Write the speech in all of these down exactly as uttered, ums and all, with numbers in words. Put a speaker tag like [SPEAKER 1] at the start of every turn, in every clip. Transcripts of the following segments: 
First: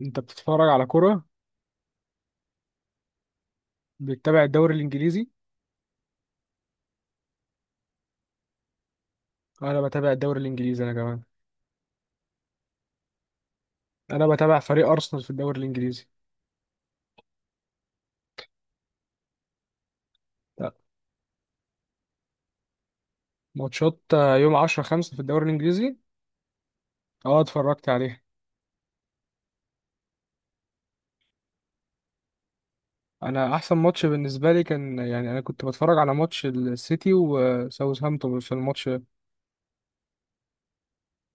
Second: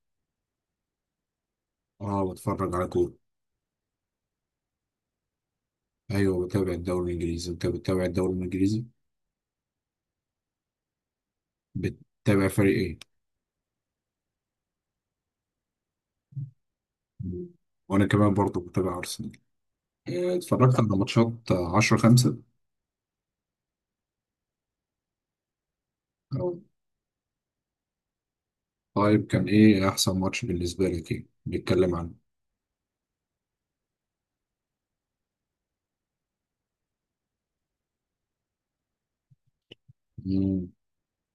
[SPEAKER 1] انت بتتفرج على كرة؟
[SPEAKER 2] اه بتفرج على كورة.
[SPEAKER 1] بتتابع الدوري الانجليزي؟
[SPEAKER 2] ايوه بتابع الدوري الانجليزي. انت بتتابع الدوري الانجليزي؟
[SPEAKER 1] انا بتابع الدوري الانجليزي انا كمان.
[SPEAKER 2] بتتابع فريق ايه؟
[SPEAKER 1] انا بتابع فريق ارسنال في الدوري الانجليزي.
[SPEAKER 2] مم. وانا كمان برضه بتابع ارسنال. آه،
[SPEAKER 1] لا،
[SPEAKER 2] اتفرجت على ماتشات عشرة الخامس.
[SPEAKER 1] ماتشات آه، يوم عشرة خمسة في الدوري الانجليزي. اه، اتفرجت عليه.
[SPEAKER 2] طيب كان ايه احسن ماتش بالنسبة لك؟ ايه نتكلم عنه؟
[SPEAKER 1] انا احسن ماتش بالنسبه لي كان، يعني انا كنت بتفرج على ماتش السيتي وساوثهامبتون في الماتش
[SPEAKER 2] مم.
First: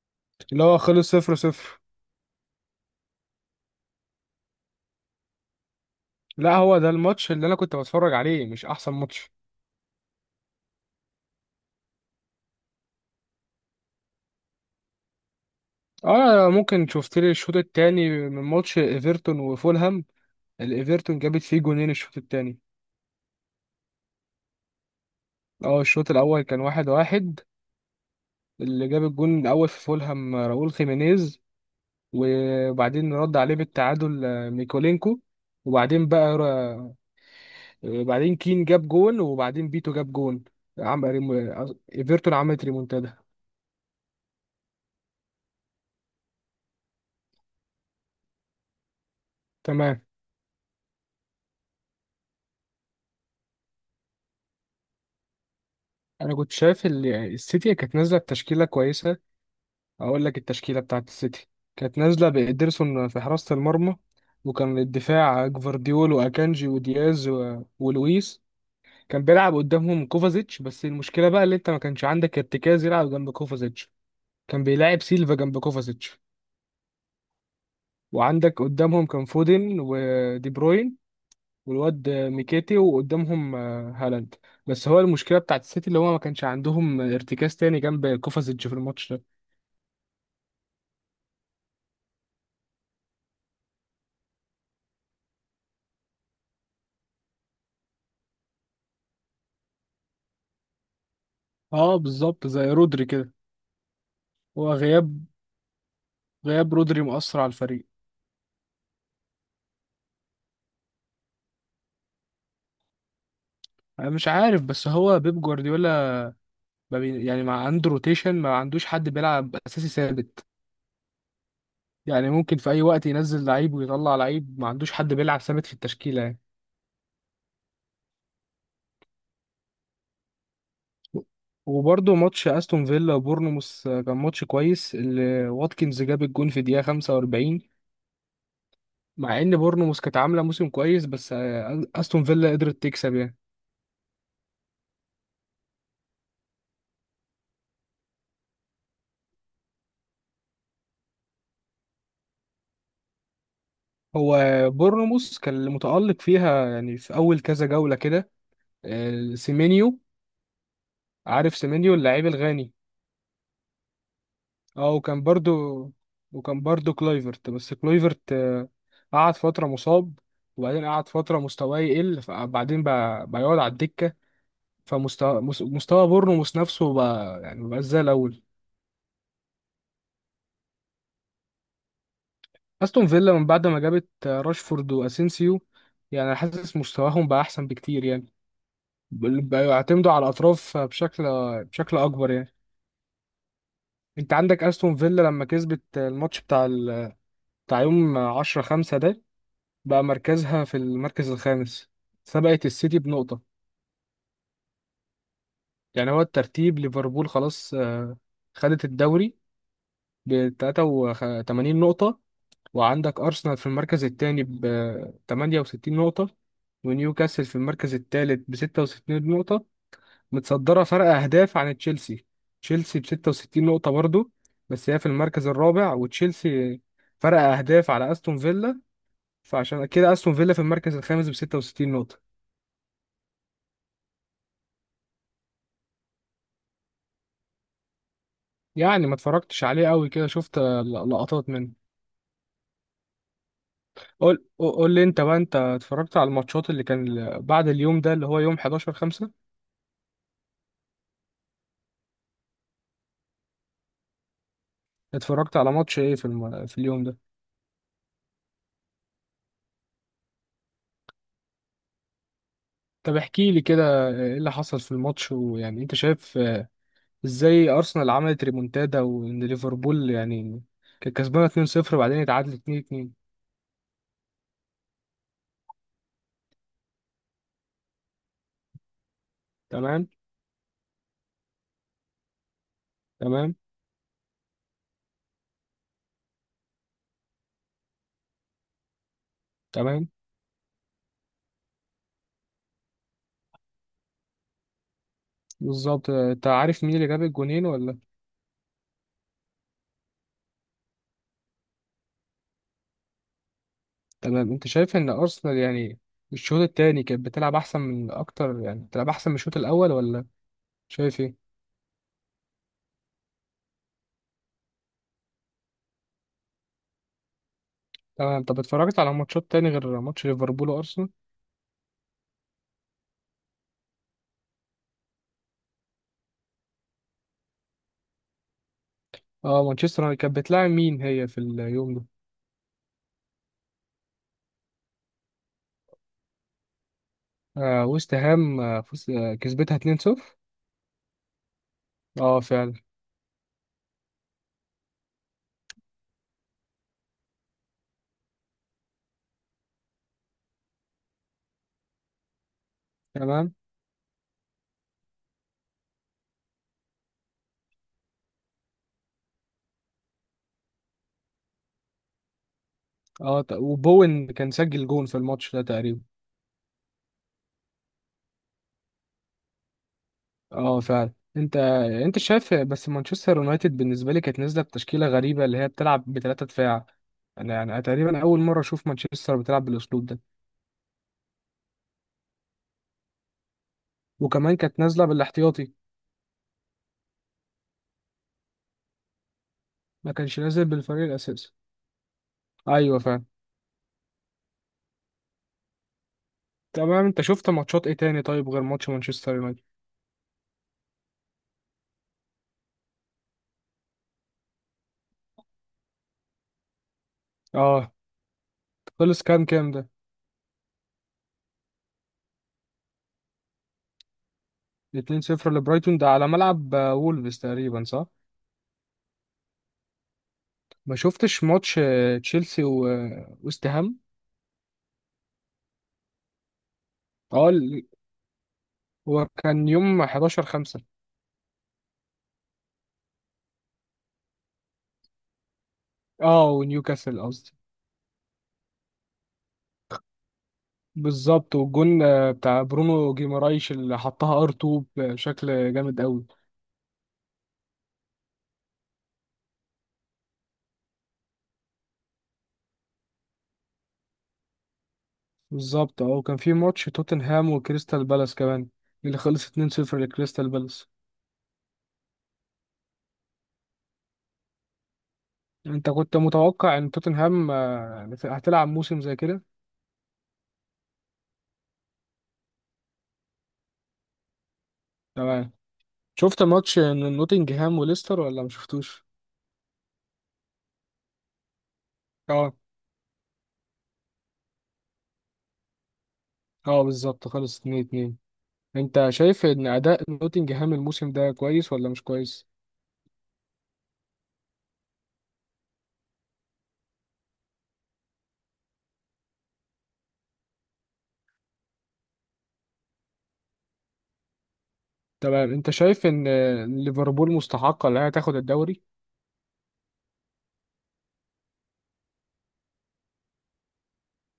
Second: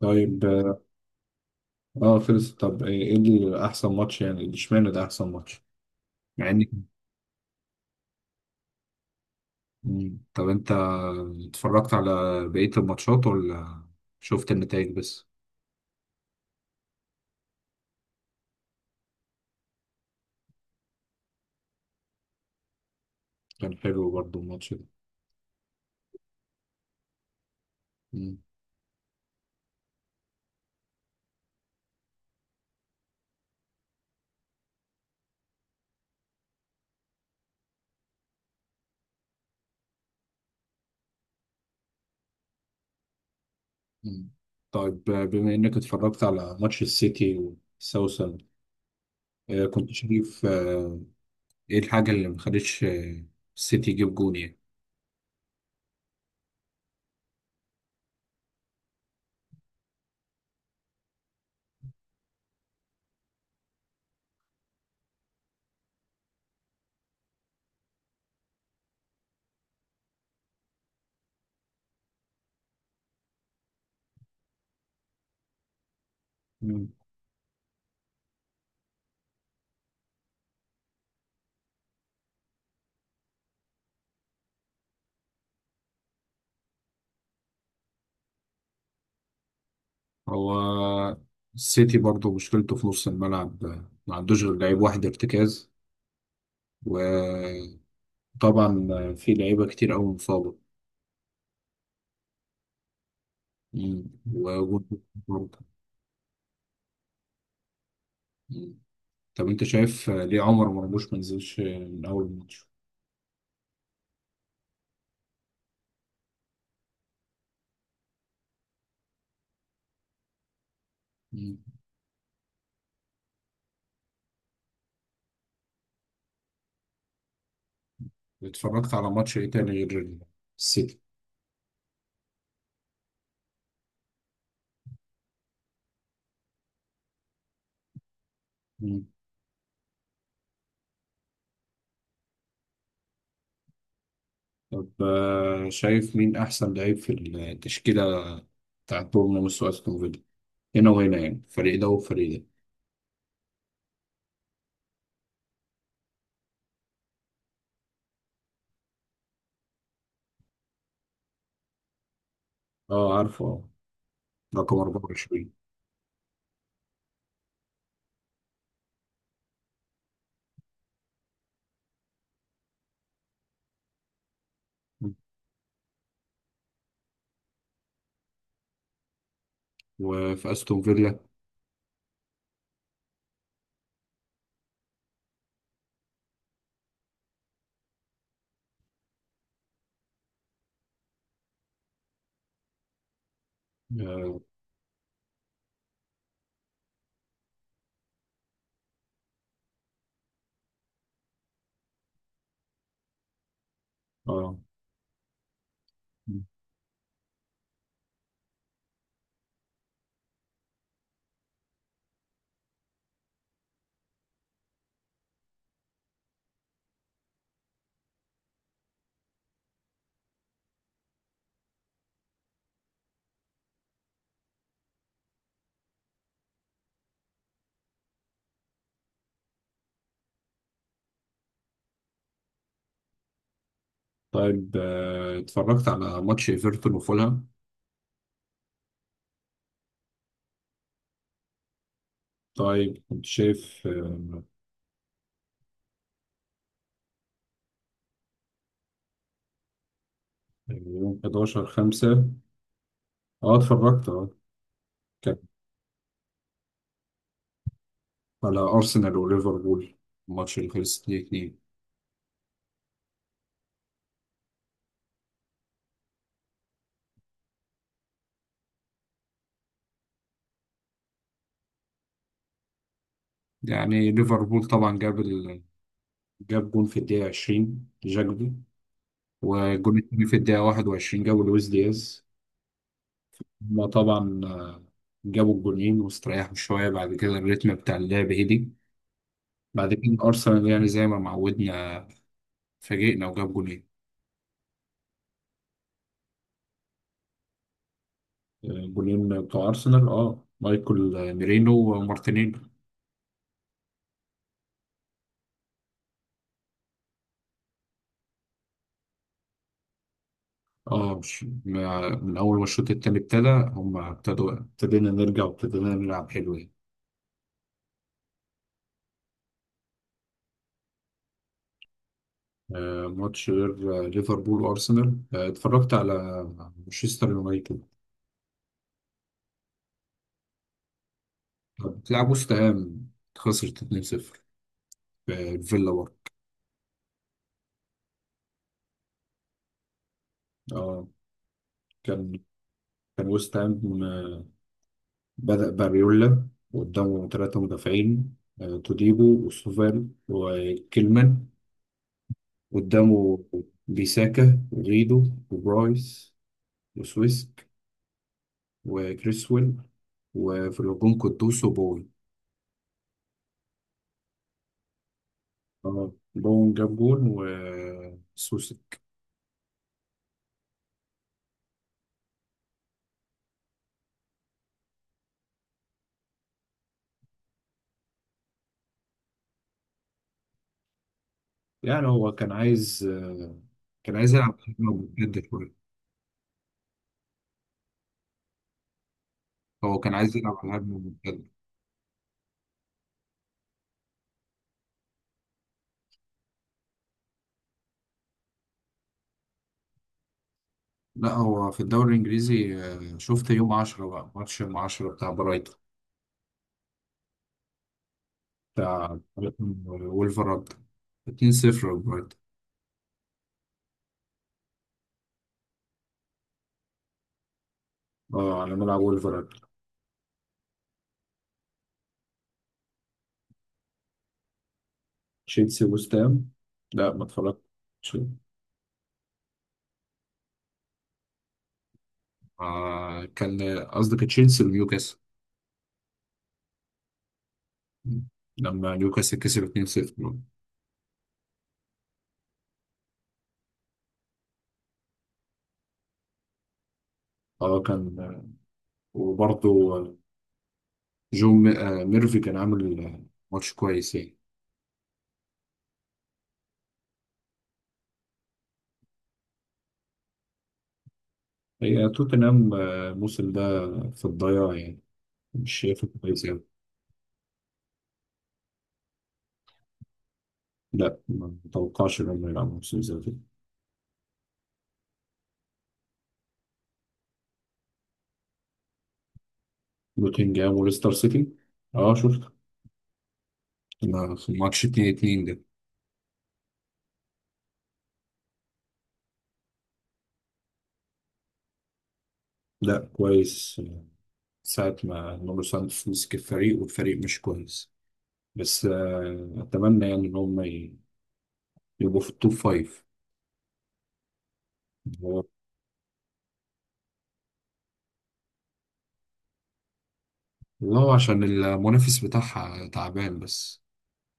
[SPEAKER 2] طيب
[SPEAKER 1] اللي هو
[SPEAKER 2] اه
[SPEAKER 1] خلص صفر صفر.
[SPEAKER 2] آه، خلص. طب ايه إيه اللي احسن ماتش يعني؟ اشمعنى ده احسن ماتش؟ مع
[SPEAKER 1] لا،
[SPEAKER 2] اني
[SPEAKER 1] هو ده الماتش اللي انا كنت بتفرج عليه، مش احسن ماتش.
[SPEAKER 2] مم. طب انت اتفرجت على بقية الماتشات ولا شفت النتائج بس؟
[SPEAKER 1] اه، ممكن شفت لي الشوط التاني من ماتش ايفرتون وفولهام. الايفرتون جابت فيه جونين الشوط التاني.
[SPEAKER 2] كان حلو برضه الماتش ده.
[SPEAKER 1] اه، الشوط الاول كان واحد واحد. اللي جاب الجون الاول في فولهام راؤول خيمينيز. وبعدين رد عليه بالتعادل آه، ميكولينكو. وبعدين بقى را- آه، بعدين كين جاب جون وبعدين بيتو جاب جون. عمل ريمو- آه، ايفرتون عملت ريمونتادا.
[SPEAKER 2] مم. طيب، آه، بما انك اتفرجت على ماتش السيتي وساوثهامبتون، آه، كنت
[SPEAKER 1] تمام.
[SPEAKER 2] شايف آه، ايه الحاجة اللي ما خلتش آه، السيتي يجيب جون يعني؟
[SPEAKER 1] انا كنت شايف ال- السيتي كانت نازله بتشكيله كويسه. اقول لك التشكيله بتاعت السيتي كانت نازله بإيدرسون في حراسه المرمى. وكان الدفاع جفارديول واكانجي ودياز و- ولويس. كان بيلعب قدامهم كوفازيتش، بس المشكله بقى اللي انت ما كانش عندك ارتكاز يلعب جنب كوفازيتش. كان بيلاعب سيلفا جنب كوفازيتش.
[SPEAKER 2] مم.
[SPEAKER 1] وعندك قدامهم كان فودن ودي بروين، والواد ميكيتي، وقدامهم آه، هالاند. بس هو المشكله بتاعت السيتي اللي هو ما كانش عندهم ارتكاز تاني جنب كوفازيتش في الماتش ده.
[SPEAKER 2] هو السيتي برضه مشكلته في نص الملعب، آه، ما عندوش غير لعيب واحد ارتكاز. وطبعا آه، في لعيبة كتير أوي مصابة.
[SPEAKER 1] اه، بالظبط زي رودري كده.
[SPEAKER 2] مم.
[SPEAKER 1] هو
[SPEAKER 2] وجون
[SPEAKER 1] غياب
[SPEAKER 2] برضه.
[SPEAKER 1] غياب رودري مؤثر على الفريق.
[SPEAKER 2] مم. طب انت شايف آه، ليه عمر مرموش ما نزلش آه، من أول الماتش؟
[SPEAKER 1] انا مش عارف، بس هو بيب جوارديولا ما بي- يعني ما عنده روتيشن، ما عندوش حد بيلعب اساسي ثابت.
[SPEAKER 2] مم.
[SPEAKER 1] يعني ممكن في اي وقت ينزل لعيب ويطلع لعيب، ما عندوش حد بيلعب ثابت في التشكيله يعني.
[SPEAKER 2] اتفرجت على ماتش ايه تاني غير السيتي؟
[SPEAKER 1] وبرضه ماتش استون فيلا وبورنموث كان ماتش كويس، اللي واتكنز جاب الجون في دقيقه خمسة واربعين. مع ان بورنموث كانت عامله موسم كويس، بس آه، استون فيلا قدرت تكسب يعني.
[SPEAKER 2] طب آه، شايف مين أحسن لعيب في التشكيلة بتاعت بورنموث وأستون فيلا، هنا وهنا يعني فريق ده وفريق ده؟
[SPEAKER 1] هو بورنموث كان اللي متالق فيها يعني في اول كذا جوله كده. آه، سيمينيو. عارف سيمينيو اللاعب الغاني؟
[SPEAKER 2] اه، عارفه، اه، رقم
[SPEAKER 1] اه وكان برضو
[SPEAKER 2] أربعة وعشرين.
[SPEAKER 1] وكان برضو كلويفرت، بس كلويفرت آه، قعد فترة مصاب. وبعدين قعد فترة مستواه يقل فبعدين بقى بقى يقعد على الدكة. فمستوى مس- مستوى بورنموث نفسه بقى يعني مبقاش زي الأول.
[SPEAKER 2] وفي أستون فيلا.
[SPEAKER 1] أستون فيلا من بعد ما جابت آه، راشفورد وأسينسيو، يعني حاسس مستواهم بقى أحسن بكتير يعني. بل- بقى يعتمدوا على الأطراف بشكل بشكل أكبر يعني. أنت
[SPEAKER 2] اه
[SPEAKER 1] عندك أستون فيلا لما كسبت الماتش بتاع ال... بتاع يوم عشرة خمسة ده، بقى مركزها في المركز الخامس، سبقت السيتي بنقطة.
[SPEAKER 2] آه.
[SPEAKER 1] يعني هو الترتيب ليفربول خلاص آه، خدت الدوري ب تلاتة وتمانين نقطة، وعندك أرسنال في المركز الثاني ب تمانية وستين نقطة، ونيوكاسل في المركز الثالث ب ستة وستين نقطة متصدرة فرق أهداف عن تشيلسي. تشيلسي ب ستة وستين نقطة برضو، بس هي في المركز الرابع، وتشيلسي فرق أهداف على أستون فيلا، فعشان كده أستون فيلا في المركز الخامس ب ستة وستين نقطة.
[SPEAKER 2] طيب، آه، اتفرجت على ماتش ايفرتون وفولهام؟
[SPEAKER 1] يعني ما اتفرجتش عليه قوي كده، شفت آه، ل- لقطات منه.
[SPEAKER 2] طيب كنت شايف، آه،
[SPEAKER 1] قول قول لي انت بقى، انت اتفرجت على الماتشات اللي كان ال- بعد اليوم ده اللي هو يوم احداشر خمسة.
[SPEAKER 2] يوم حداشر الخامس. اه اتفرجت، اه. كان
[SPEAKER 1] اتفرجت على ماتش ايه في الم... في اليوم ده؟
[SPEAKER 2] على ارسنال وليفربول، الماتش اللي خلص اتنين اتنين.
[SPEAKER 1] طب احكي لي كده. آه، ايه اللي حصل في الماتش، ويعني انت شايف آه، ازاي ارسنال عملت ريمونتادا، وان ليفربول يعني كانت كسبانه اثنين صفر وبعدين اتعادلت اتنين اتنين.
[SPEAKER 2] يعني ليفربول طبعا جاب جاب جون في الدقيقة عشرين جاكبو، والجون
[SPEAKER 1] تمام،
[SPEAKER 2] التاني في الدقيقة واحد وعشرين جابوا لويس دياز.
[SPEAKER 1] تمام،
[SPEAKER 2] هما طبعا آه، جابوا الجونين واستريحوا شوية. بعد كده الريتم بتاع اللعب هدي. بعد
[SPEAKER 1] تمام.
[SPEAKER 2] كده أرسنال يعني زي ما معودنا، فاجئنا وجاب جونين.
[SPEAKER 1] بالظبط، آه، انت عارف مين اللي جاب الجونين ولا؟
[SPEAKER 2] آه، جونين بتوع أرسنال، اه، مايكل آه، ميرينو ومارتينيلي.
[SPEAKER 1] تمام. انت شايف ان ارسنال يعني الشوط التاني كانت بتلعب احسن من اكتر، يعني بتلعب احسن من الشوط الاول ولا؟
[SPEAKER 2] اه،
[SPEAKER 1] شايف
[SPEAKER 2] مش-
[SPEAKER 1] ايه؟
[SPEAKER 2] ما- من أول ما الشوط التاني ابتدى، هما ابتدوا ابتدينا نرجع وابتدينا نلعب حلو يعني.
[SPEAKER 1] تمام. طب اتفرجت على ماتشات تاني غير ماتش ليفربول وارسنال؟
[SPEAKER 2] آه، ماتش غير آه، ليفربول وأرسنال، آه، اتفرجت على مانشستر يونايتد.
[SPEAKER 1] اه، مانشستر يونايتد كانت بتلاعب مين هي في اليوم
[SPEAKER 2] طب
[SPEAKER 1] ده؟
[SPEAKER 2] بتلعب وست هام، خسرت اتنين صفر في فيلا برضه.
[SPEAKER 1] آه ويست هام، آه فوز- آه، كسبتها اتنين صفر.
[SPEAKER 2] اه، كان
[SPEAKER 1] اه، فعلا.
[SPEAKER 2] كان وست هام آه، بدأ باريولا قدامه ثلاثة مدافعين: آه، توديبو وسوفال وكيلمان. قدامه
[SPEAKER 1] تمام.
[SPEAKER 2] بيساكا وغيدو وبرايس وسويسك وكريسويل، وفي الهجوم قدوس وبون.
[SPEAKER 1] اه، ت- وبوين كان سجل جون في الماتش ده تقريبا.
[SPEAKER 2] اه، بون جاب جون وسوسي.
[SPEAKER 1] اه، فعلا. انت انت شايف، بس مانشستر يونايتد بالنسبه لي كانت نازله بتشكيله غريبه اللي هي بتلعب بثلاثه دفاع. انا يعني تقريبا اول مره اشوف مانشستر بتلعب بالاسلوب ده.
[SPEAKER 2] يعني هو كان عايز، آه، كان عايز
[SPEAKER 1] وكمان
[SPEAKER 2] يلعب
[SPEAKER 1] كانت
[SPEAKER 2] هجمة
[SPEAKER 1] نازله
[SPEAKER 2] ممتدة.
[SPEAKER 1] بالاحتياطي.
[SPEAKER 2] هو
[SPEAKER 1] ما
[SPEAKER 2] كان عايز
[SPEAKER 1] كانش
[SPEAKER 2] يلعب
[SPEAKER 1] نازل
[SPEAKER 2] على هجمة
[SPEAKER 1] بالفريق
[SPEAKER 2] مرتدة.
[SPEAKER 1] الاساسي. ايوه، فعلا. تمام. انت شفت ماتشات ايه تاني طيب غير ماتش مانشستر يونايتد؟
[SPEAKER 2] لا هو في الدوري الإنجليزي، آه، شفت يوم عشرة، بقى ماتش يوم عشرة بتاع برايتون
[SPEAKER 1] اه،
[SPEAKER 2] بتاع
[SPEAKER 1] خلص كام كام ده؟
[SPEAKER 2] ولفرهامبتون، اتنين صفر برايتون.
[SPEAKER 1] اتنين صفر لبرايتون، ده على ملعب آه، وولفز تقريبا، صح؟
[SPEAKER 2] اه، على ملعب ولفرهامبتون.
[SPEAKER 1] ما شفتش ماتش آه، تشيلسي و- آه، وست هام.
[SPEAKER 2] تشيلسي وستام؟ لا ما
[SPEAKER 1] اه ال-
[SPEAKER 2] اتفرجتش.
[SPEAKER 1] هو كان يوم احداشر خمسة.
[SPEAKER 2] آه، كان قصدك تشيلسي ونيوكاسل،
[SPEAKER 1] اه، ونيوكاسل قصدي.
[SPEAKER 2] لما نيوكاسل كسب اتنين صفر.
[SPEAKER 1] بالظبط، والجون آه، بتاع برونو جيمارايش اللي حطها ار اتنين بشكل جامد قوي.
[SPEAKER 2] اه كان آه، وبرضه آه، جو م- آه، ميرفي كان عامل آه، ماتش كويس يعني.
[SPEAKER 1] بالظبط. اه، وكان في ماتش توتنهام وكريستال بالاس كمان اللي خلص اتنين صفر لكريستال بالاس.
[SPEAKER 2] هي توتنهام آه، الموسم ده في الضياع يعني. مش
[SPEAKER 1] انت
[SPEAKER 2] شايفه
[SPEAKER 1] كنت
[SPEAKER 2] كويس يعني.
[SPEAKER 1] متوقع ان توتنهام آه، هتلعب موسم زي كده؟
[SPEAKER 2] لا ما اتوقعش ان هم يلعبوا موسم زي ده.
[SPEAKER 1] تمام. شفت ماتش نوتنجهام وليستر ولا ما شفتوش؟
[SPEAKER 2] نوتنجهام وليستر سيتي، اه شفت.
[SPEAKER 1] اه.
[SPEAKER 2] ما- ماتش اتنين اتنين ده.
[SPEAKER 1] اه، بالظبط، خلص اتنين اتنين. انت شايف ان اداء نوتنجهام الموسم ده كويس ولا مش كويس؟
[SPEAKER 2] لا، كويس. ساعة ما نونو سانتوس مسك الفريق، والفريق مش كويس. بس آه، أتمنى يعني إن هم ي- يبقوا في التوب فايف. هو-
[SPEAKER 1] تمام. انت شايف ان آه، ليفربول مستحقة انها تاخد الدوري؟
[SPEAKER 2] والله عشان المنافس بتاعها تعبان بس.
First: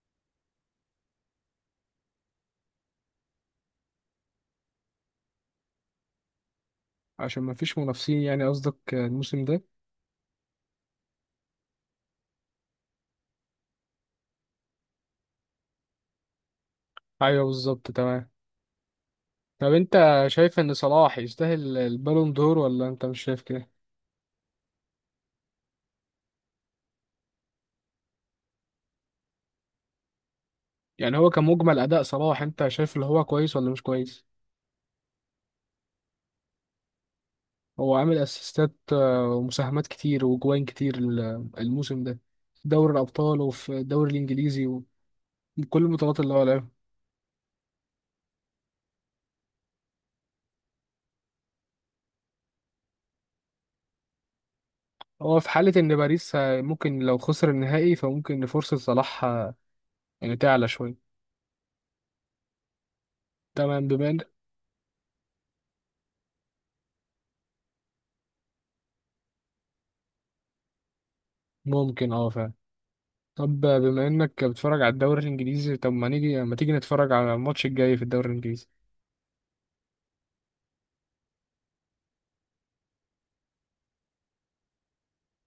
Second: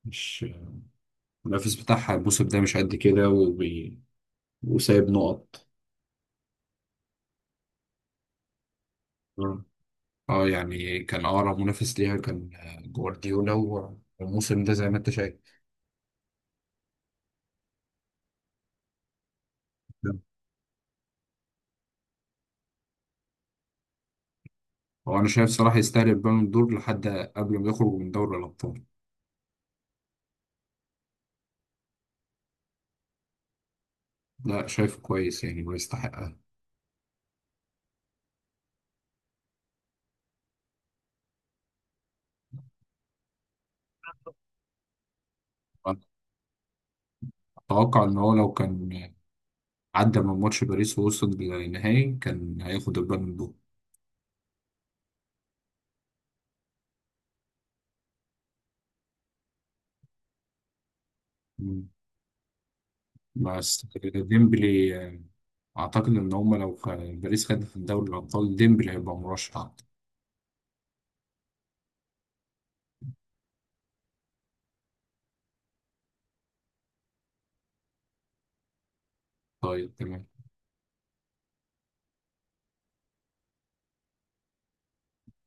[SPEAKER 2] مش آه، المنافس بتاعها الموسم ده مش قد كده، وبي... وسايب نقط.
[SPEAKER 1] عشان ما فيش منافسين، يعني قصدك آه، الموسم ده؟
[SPEAKER 2] اه يعني كان اقرب منافس ليها كان آه، جوارديولا و- والموسم ده زي ما انت شايف.
[SPEAKER 1] ايوه، بالظبط، تمام. طب انت شايف ان صلاح يستاهل البالون دور، ولا انت مش شايف كده؟
[SPEAKER 2] هو انا شايف صلاح يستاهل البالون دور لحد قبل ما يخرج من دوري الابطال.
[SPEAKER 1] يعني هو كمجمل اداء صلاح، انت شايف اللي هو كويس ولا مش كويس؟
[SPEAKER 2] لا شايفه كويس يعني ويستحقها.
[SPEAKER 1] هو عامل اسيستات آه، ومساهمات كتير وجوان كتير ال- الموسم ده في دوري الابطال وفي الدوري الانجليزي وكل البطولات اللي هو لعبها.
[SPEAKER 2] اتوقع ان هو لو كان عدى من ماتش باريس ووصل للنهائي كان هياخد البالون دور.
[SPEAKER 1] هو في حالة ان باريس آه، ممكن لو خسر النهائي فممكن فرصة صلاح آه، يعني تعلى شوية.
[SPEAKER 2] مم. بس
[SPEAKER 1] تمام بما ان.
[SPEAKER 2] ديمبلي آه، اعتقد ان هما لو خ- باريس خدت دوري الابطال ديمبلي هيبقى مرشح.
[SPEAKER 1] ممكن. اه، فعلا. طب بما انك بتتفرج على الدوري الانجليزي، طب ما نيجي ما تيجي نتفرج على الماتش الجاي في الدوري الانجليزي.
[SPEAKER 2] طيب تمام.